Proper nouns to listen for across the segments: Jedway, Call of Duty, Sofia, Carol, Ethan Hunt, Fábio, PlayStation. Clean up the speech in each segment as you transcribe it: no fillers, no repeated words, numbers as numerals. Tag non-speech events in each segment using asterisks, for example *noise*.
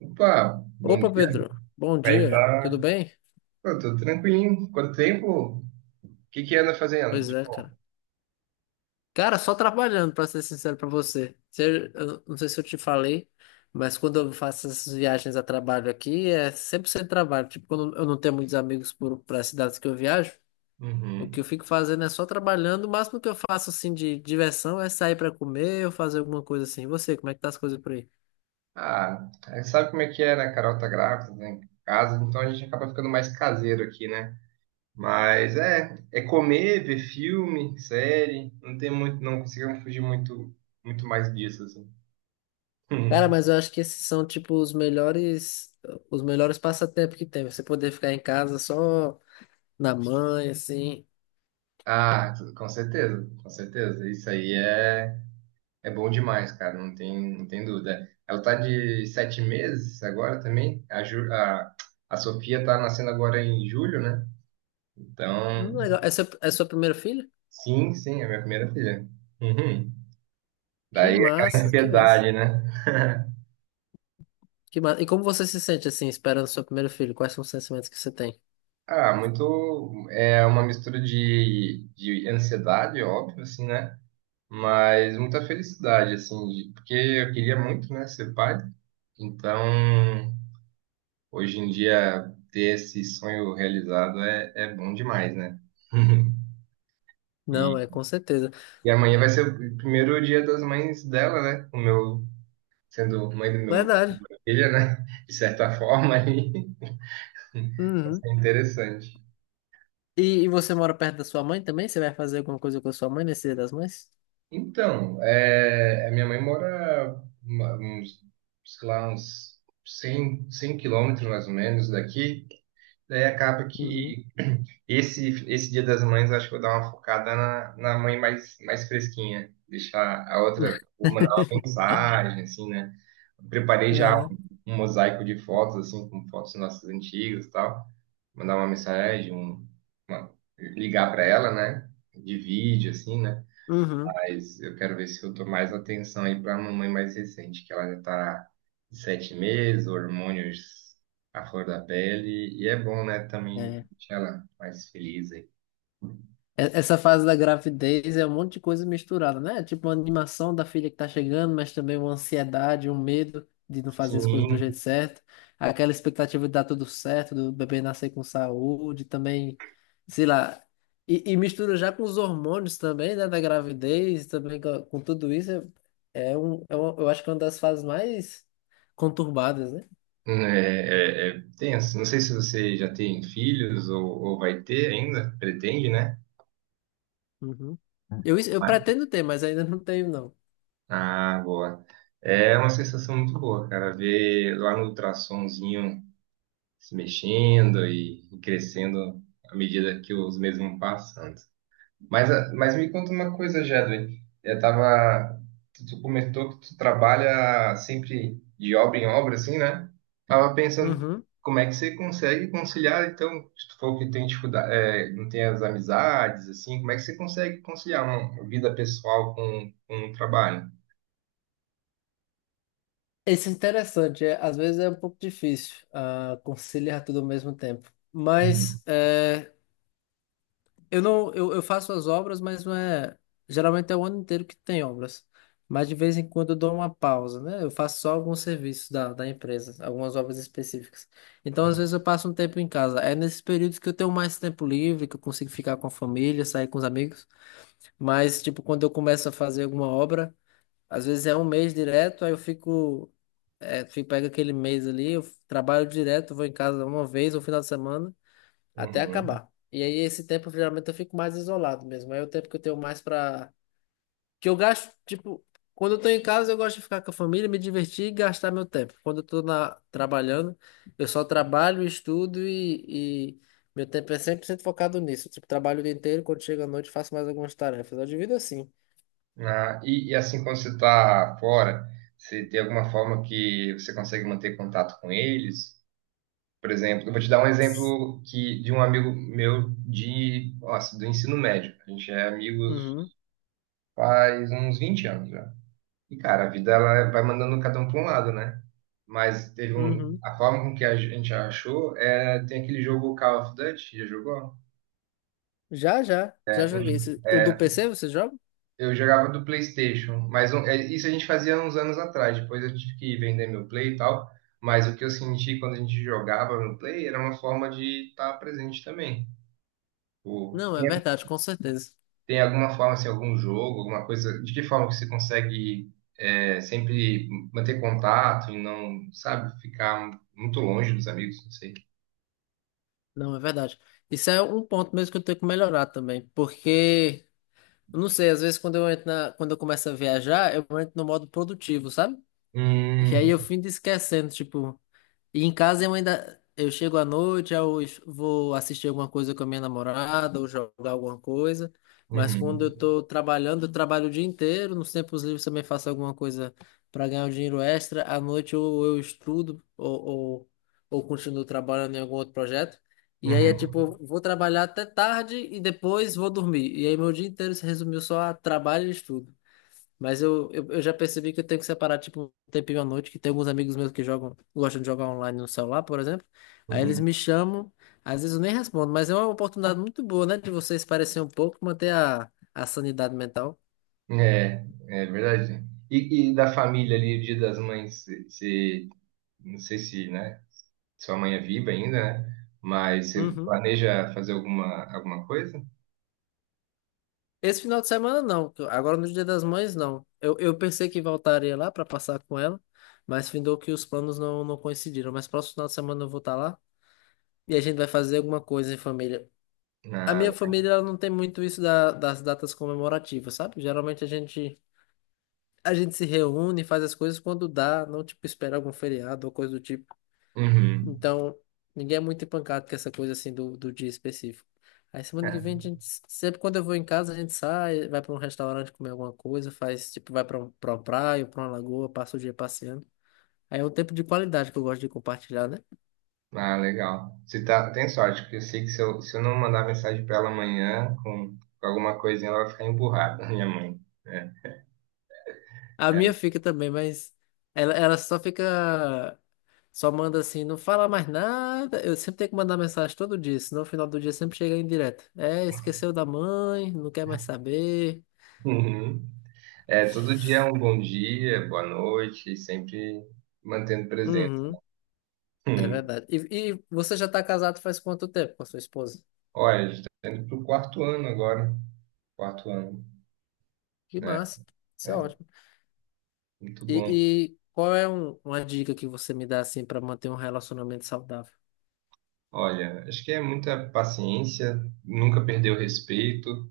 Opa, bom Opa, dia. Pedro. Bom Vai dia. Tudo tá. bem? Pô, tô tranquilinho. Quanto tempo? O que que anda fazendo? Pois De é, bom. cara. Cara, só trabalhando, pra ser sincero pra você. Eu não sei se eu te falei, mas quando eu faço essas viagens a trabalho aqui, é 100% trabalho. Tipo, quando eu não tenho muitos amigos para cidades que eu viajo, o que eu Uhum. fico fazendo é só trabalhando. O máximo que eu faço, assim, de diversão é sair pra comer ou fazer alguma coisa assim. E você, como é que tá as coisas por aí? Ah, aí sabe como é que é, né? A Carol tá grávida, né? Em casa, então a gente acaba ficando mais caseiro aqui, né? Mas é comer, ver filme, série. Não tem muito, não conseguimos fugir muito, muito mais disso, assim. Cara, *laughs* mas eu acho que esses são, tipo, os melhores passatempos que tem. Você poder ficar em casa só na mãe, assim. Ah, com certeza, com certeza. Isso aí é É bom demais, cara, não tem dúvida. Ela tá de sete meses agora também. A Sofia tá nascendo agora em julho, né? Então, Legal. Essa é a sua primeira filha? sim, sim, é minha primeira filha. Uhum. Que Daí é aquela massa, que massa. ansiedade, né? Que massa. E como você se sente assim, esperando seu primeiro filho? Quais são os sentimentos que você tem? Ah, muito. É uma mistura de ansiedade, óbvio, assim, né? Mas muita felicidade, assim, de- porque eu queria muito, né, ser pai. Então, hoje em dia, ter esse sonho realizado é bom demais, né? *laughs* Não, E, é com certeza. e amanhã vai ser o primeiro Dia das Mães dela, né? O meu, sendo mãe do meu Verdade. filho, né? De certa forma, aí *laughs* vai Uhum. ser interessante. E você mora perto da sua mãe também? Você vai fazer alguma coisa com a sua mãe nesse Dia das Mães? Então, é, a minha mãe mora uma- uns, sei lá, uns 100, 100 quilômetros mais ou menos daqui. Daí acaba Uhum. que Esse Dia das Mães, eu acho que eu vou dar uma focada na, na mãe mais, mais fresquinha. Deixar a outra, vou mandar uma *laughs* mensagem, assim, né? Preparei já Uhum. um, um mosaico de fotos, assim, com fotos nossas antigas e tal. Mandar uma mensagem, uma- ligar para ela, né? De vídeo, assim, né? Uhum. Mas eu quero ver se eu dou mais atenção aí para a mamãe mais recente, que ela já tá de sete meses, hormônios à flor da pele. E é bom, né? Também É. deixar ela mais feliz aí. Essa fase da gravidez é um monte de coisa misturada, né? Tipo uma animação da filha que tá chegando, mas também uma ansiedade, um medo de não fazer as coisas do jeito Sim, certo, aquela expectativa de dar tudo certo, do bebê nascer com saúde, também, sei lá. E mistura já com os hormônios também, né? Da gravidez, também com tudo isso. É eu acho que é uma das fases mais conturbadas, né? é, é tenso. Não sei se você já tem filhos ou vai ter ainda, pretende, né? Uhum. Eu Vai. pretendo ter, mas ainda não tenho, não. Ah, boa. É uma sensação muito boa, cara, ver lá no ultrassomzinho se mexendo e crescendo à medida que os meses vão passando. Mas, a- mas me conta uma coisa, Jedway. Eu tava, tu comentou que tu trabalha sempre de obra em obra, assim, né? Tava pensando, Uhum. como é que você consegue conciliar, então, se tu for que tem dificuldade, é, não tem as amizades, assim, como é que você consegue conciliar uma vida pessoal com o trabalho? Isso é interessante, é, às vezes é um pouco difícil conciliar tudo ao mesmo tempo. Uhum. Mas é, eu não, eu faço as obras, mas não é. Geralmente é o ano inteiro que tem obras. Mas de vez em quando eu dou uma pausa, né? Eu faço só alguns serviços da empresa, algumas obras específicas. Então, às vezes, eu passo um tempo em casa. É nesses períodos que eu tenho mais tempo livre, que eu consigo ficar com a família, sair com os amigos. Mas, tipo, quando eu começo a fazer alguma obra. Às vezes é um mês direto, aí eu fico, é, fico, pego aquele mês ali, eu trabalho direto, vou em casa uma vez no final de semana, até Uhum. acabar. E aí esse tempo, geralmente, eu fico mais isolado mesmo. Aí é o tempo que eu tenho mais pra. Que eu gasto, tipo, quando eu tô em casa, eu gosto de ficar com a família, me divertir e gastar meu tempo. Quando eu tô na... trabalhando, eu só trabalho, estudo e meu tempo é 100% focado nisso. Tipo, trabalho o dia inteiro, quando chega à noite, faço mais algumas tarefas. Eu divido assim. Ah, e assim, quando você está fora, você tem alguma forma que você consegue manter contato com eles? Por exemplo, eu vou te dar um exemplo que, de um amigo meu de, nossa, do ensino médio. A gente é amigos Uhum, faz uns 20 anos já. E, cara, a vida ela vai mandando cada um para um lado, né? Mas teve um, uhum. a forma com que a gente achou é, tem aquele jogo Call of Duty, já jogou? Já, já, já joguei. O do É, PC você joga? eu jogava do PlayStation, mas um- é, isso a gente fazia uns anos atrás. Depois eu tive que vender meu Play e tal. Mas o que eu senti quando a gente jogava no Play era uma forma de estar presente também. Tipo, Não, é verdade, com certeza. tem alguma forma, assim, algum jogo, alguma coisa, de que forma que você consegue é, sempre manter contato e não, sabe, ficar muito longe dos amigos, não sei. Não, é verdade. Isso é um ponto mesmo que eu tenho que melhorar também, porque, eu não sei, às vezes quando eu começo a viajar, eu entro no modo produtivo, sabe? E aí Hum, eu fico esquecendo, tipo, e em casa eu ainda. Eu chego à noite, vou assistir alguma coisa com a minha namorada, ou jogar alguma coisa. Mas quando uhum, eu tô trabalhando, eu trabalho o dia inteiro. Nos tempos livres também faço alguma coisa para ganhar um dinheiro extra. À noite ou eu estudo, ou continuo trabalhando em algum outro projeto. E aí é uhum, tipo, eu vou trabalhar até tarde e depois vou dormir. E aí meu dia inteiro se resumiu só a trabalho e estudo. Mas eu já percebi que eu tenho que separar, tipo, um tempinho à noite, que tem alguns amigos meus que jogam, gostam de jogar online no celular, por exemplo. Aí eles uhum. me chamam, às vezes eu nem respondo, mas é uma oportunidade muito boa, né, de vocês parecer um pouco, manter a sanidade mental. É, é verdade. E da família ali, o Dia das Mães, você, não sei se, né, sua mãe é viva ainda, né? Mas você Uhum. planeja fazer alguma, alguma coisa? Esse final de semana não, agora no Dia das Mães não. Eu pensei que voltaria lá para passar com ela, mas findou que os planos não coincidiram. Mas próximo final de semana eu vou estar lá e a gente vai fazer alguma coisa em família. A Na... minha família ela não tem muito isso das datas comemorativas, sabe? Geralmente a gente se reúne, faz as coisas quando dá, não tipo espera algum feriado ou coisa do tipo. Uhum. Então, ninguém é muito empancado com essa coisa assim do dia específico. Aí semana que vem É, a gente sempre quando eu vou em casa, a gente sai, vai para um restaurante comer alguma coisa, faz tipo vai para para uma praia, para uma lagoa, passa o dia passeando. Aí é um tempo de qualidade que eu gosto de compartilhar, né? ah, legal. Você tá, tem sorte, porque eu sei que se eu, se eu não mandar mensagem pra ela amanhã com alguma coisinha, ela vai ficar emburrada, *laughs* minha mãe. É. A minha fica também, mas ela só fica. Só manda assim, não fala mais nada. Eu sempre tenho que mandar mensagem todo dia, senão no final do dia sempre chega em direto. É, esqueceu da mãe, não quer mais saber. Uhum. É, todo dia é um bom dia, boa noite, e sempre mantendo presente. Uhum, é Hum. verdade. E você já tá casado faz quanto tempo com a sua esposa? Olha, a gente tá indo pro quarto ano agora. Quarto ano. Que É, massa, isso é é ótimo. muito bom. E qual é uma dica que você me dá assim para manter um relacionamento saudável? Olha, acho que é muita paciência, nunca perder o respeito.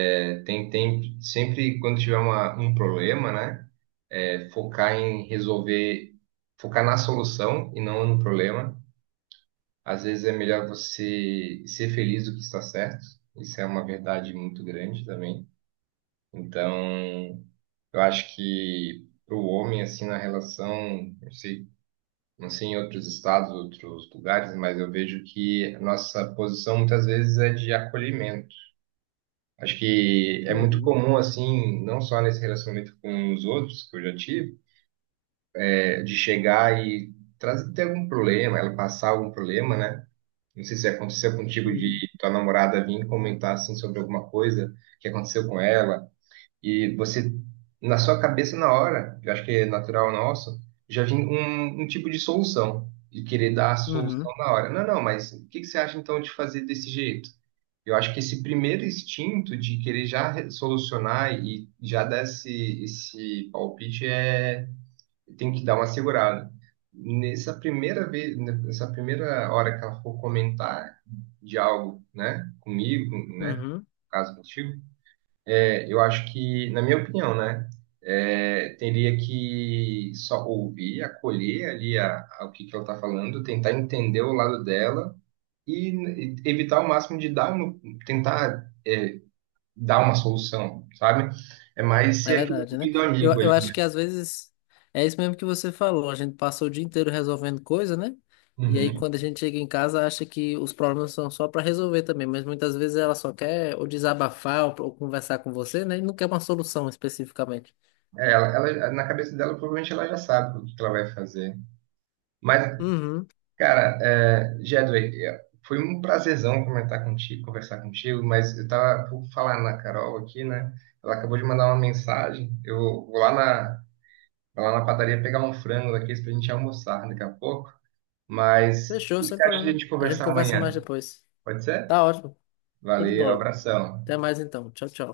É, tem tempo, sempre quando tiver uma, um problema, né? É focar em resolver, focar na solução e não no problema. Às vezes é melhor você ser feliz do que estar certo. Isso é uma verdade muito grande também. Então, eu acho que para o homem, assim, na relação, não sei, não sei em outros estados, outros lugares, mas eu vejo que a nossa posição muitas vezes é de acolhimento. Acho que é muito Uhum, comum, assim, não só nesse relacionamento com os outros que eu já tive, é, de chegar e trazer, ter algum problema, ela passar algum problema, né? Não sei se aconteceu contigo de uhum, tua namorada vir comentar assim sobre alguma coisa que aconteceu com ela e você na sua cabeça na hora, eu acho que é natural nosso, já vem um, um tipo de solução e querer dar a solução uhum, na hora. Não, não, mas o que que você acha então de fazer desse jeito? Eu acho que esse primeiro instinto de querer já re- solucionar e já dar esse, esse palpite é tem que dar uma segurada. Nessa primeira vez, nessa primeira hora que ela for comentar de algo, né, comigo, com- né, uhum. caso contigo, é, eu acho que, na minha opinião, né, é, teria que só ouvir, acolher ali a- o que que ela está falando, tentar entender o lado dela e evitar o máximo de dar, uma- tentar, é, dar uma solução, sabe? É mais É ser aquele verdade, né? ouvido amigo ali, Eu acho né? que às vezes é isso mesmo que você falou. A gente passa o dia inteiro resolvendo coisa, né? E aí Uhum. quando a gente chega em casa, acha que os problemas são só para resolver também, mas muitas vezes ela só quer ou desabafar ou conversar com você, né? E não quer uma solução especificamente. É, ela- na cabeça dela, provavelmente ela já sabe o que que ela vai fazer. Mas, Uhum. cara, é, Jedway, é, foi um prazerzão comentar contigo, conversar contigo, mas eu tava por falar na Carol aqui, né? Ela acabou de mandar uma mensagem. Eu vou lá na, vou lá na padaria pegar um frango daqueles pra gente almoçar daqui a pouco. Mas Fechou, o que sem você acha de a problema. gente A gente conversar conversa mais amanhã? depois. Pode ser? Tá ótimo. Show de Valeu, bola. abração. Até mais então. Tchau, tchau.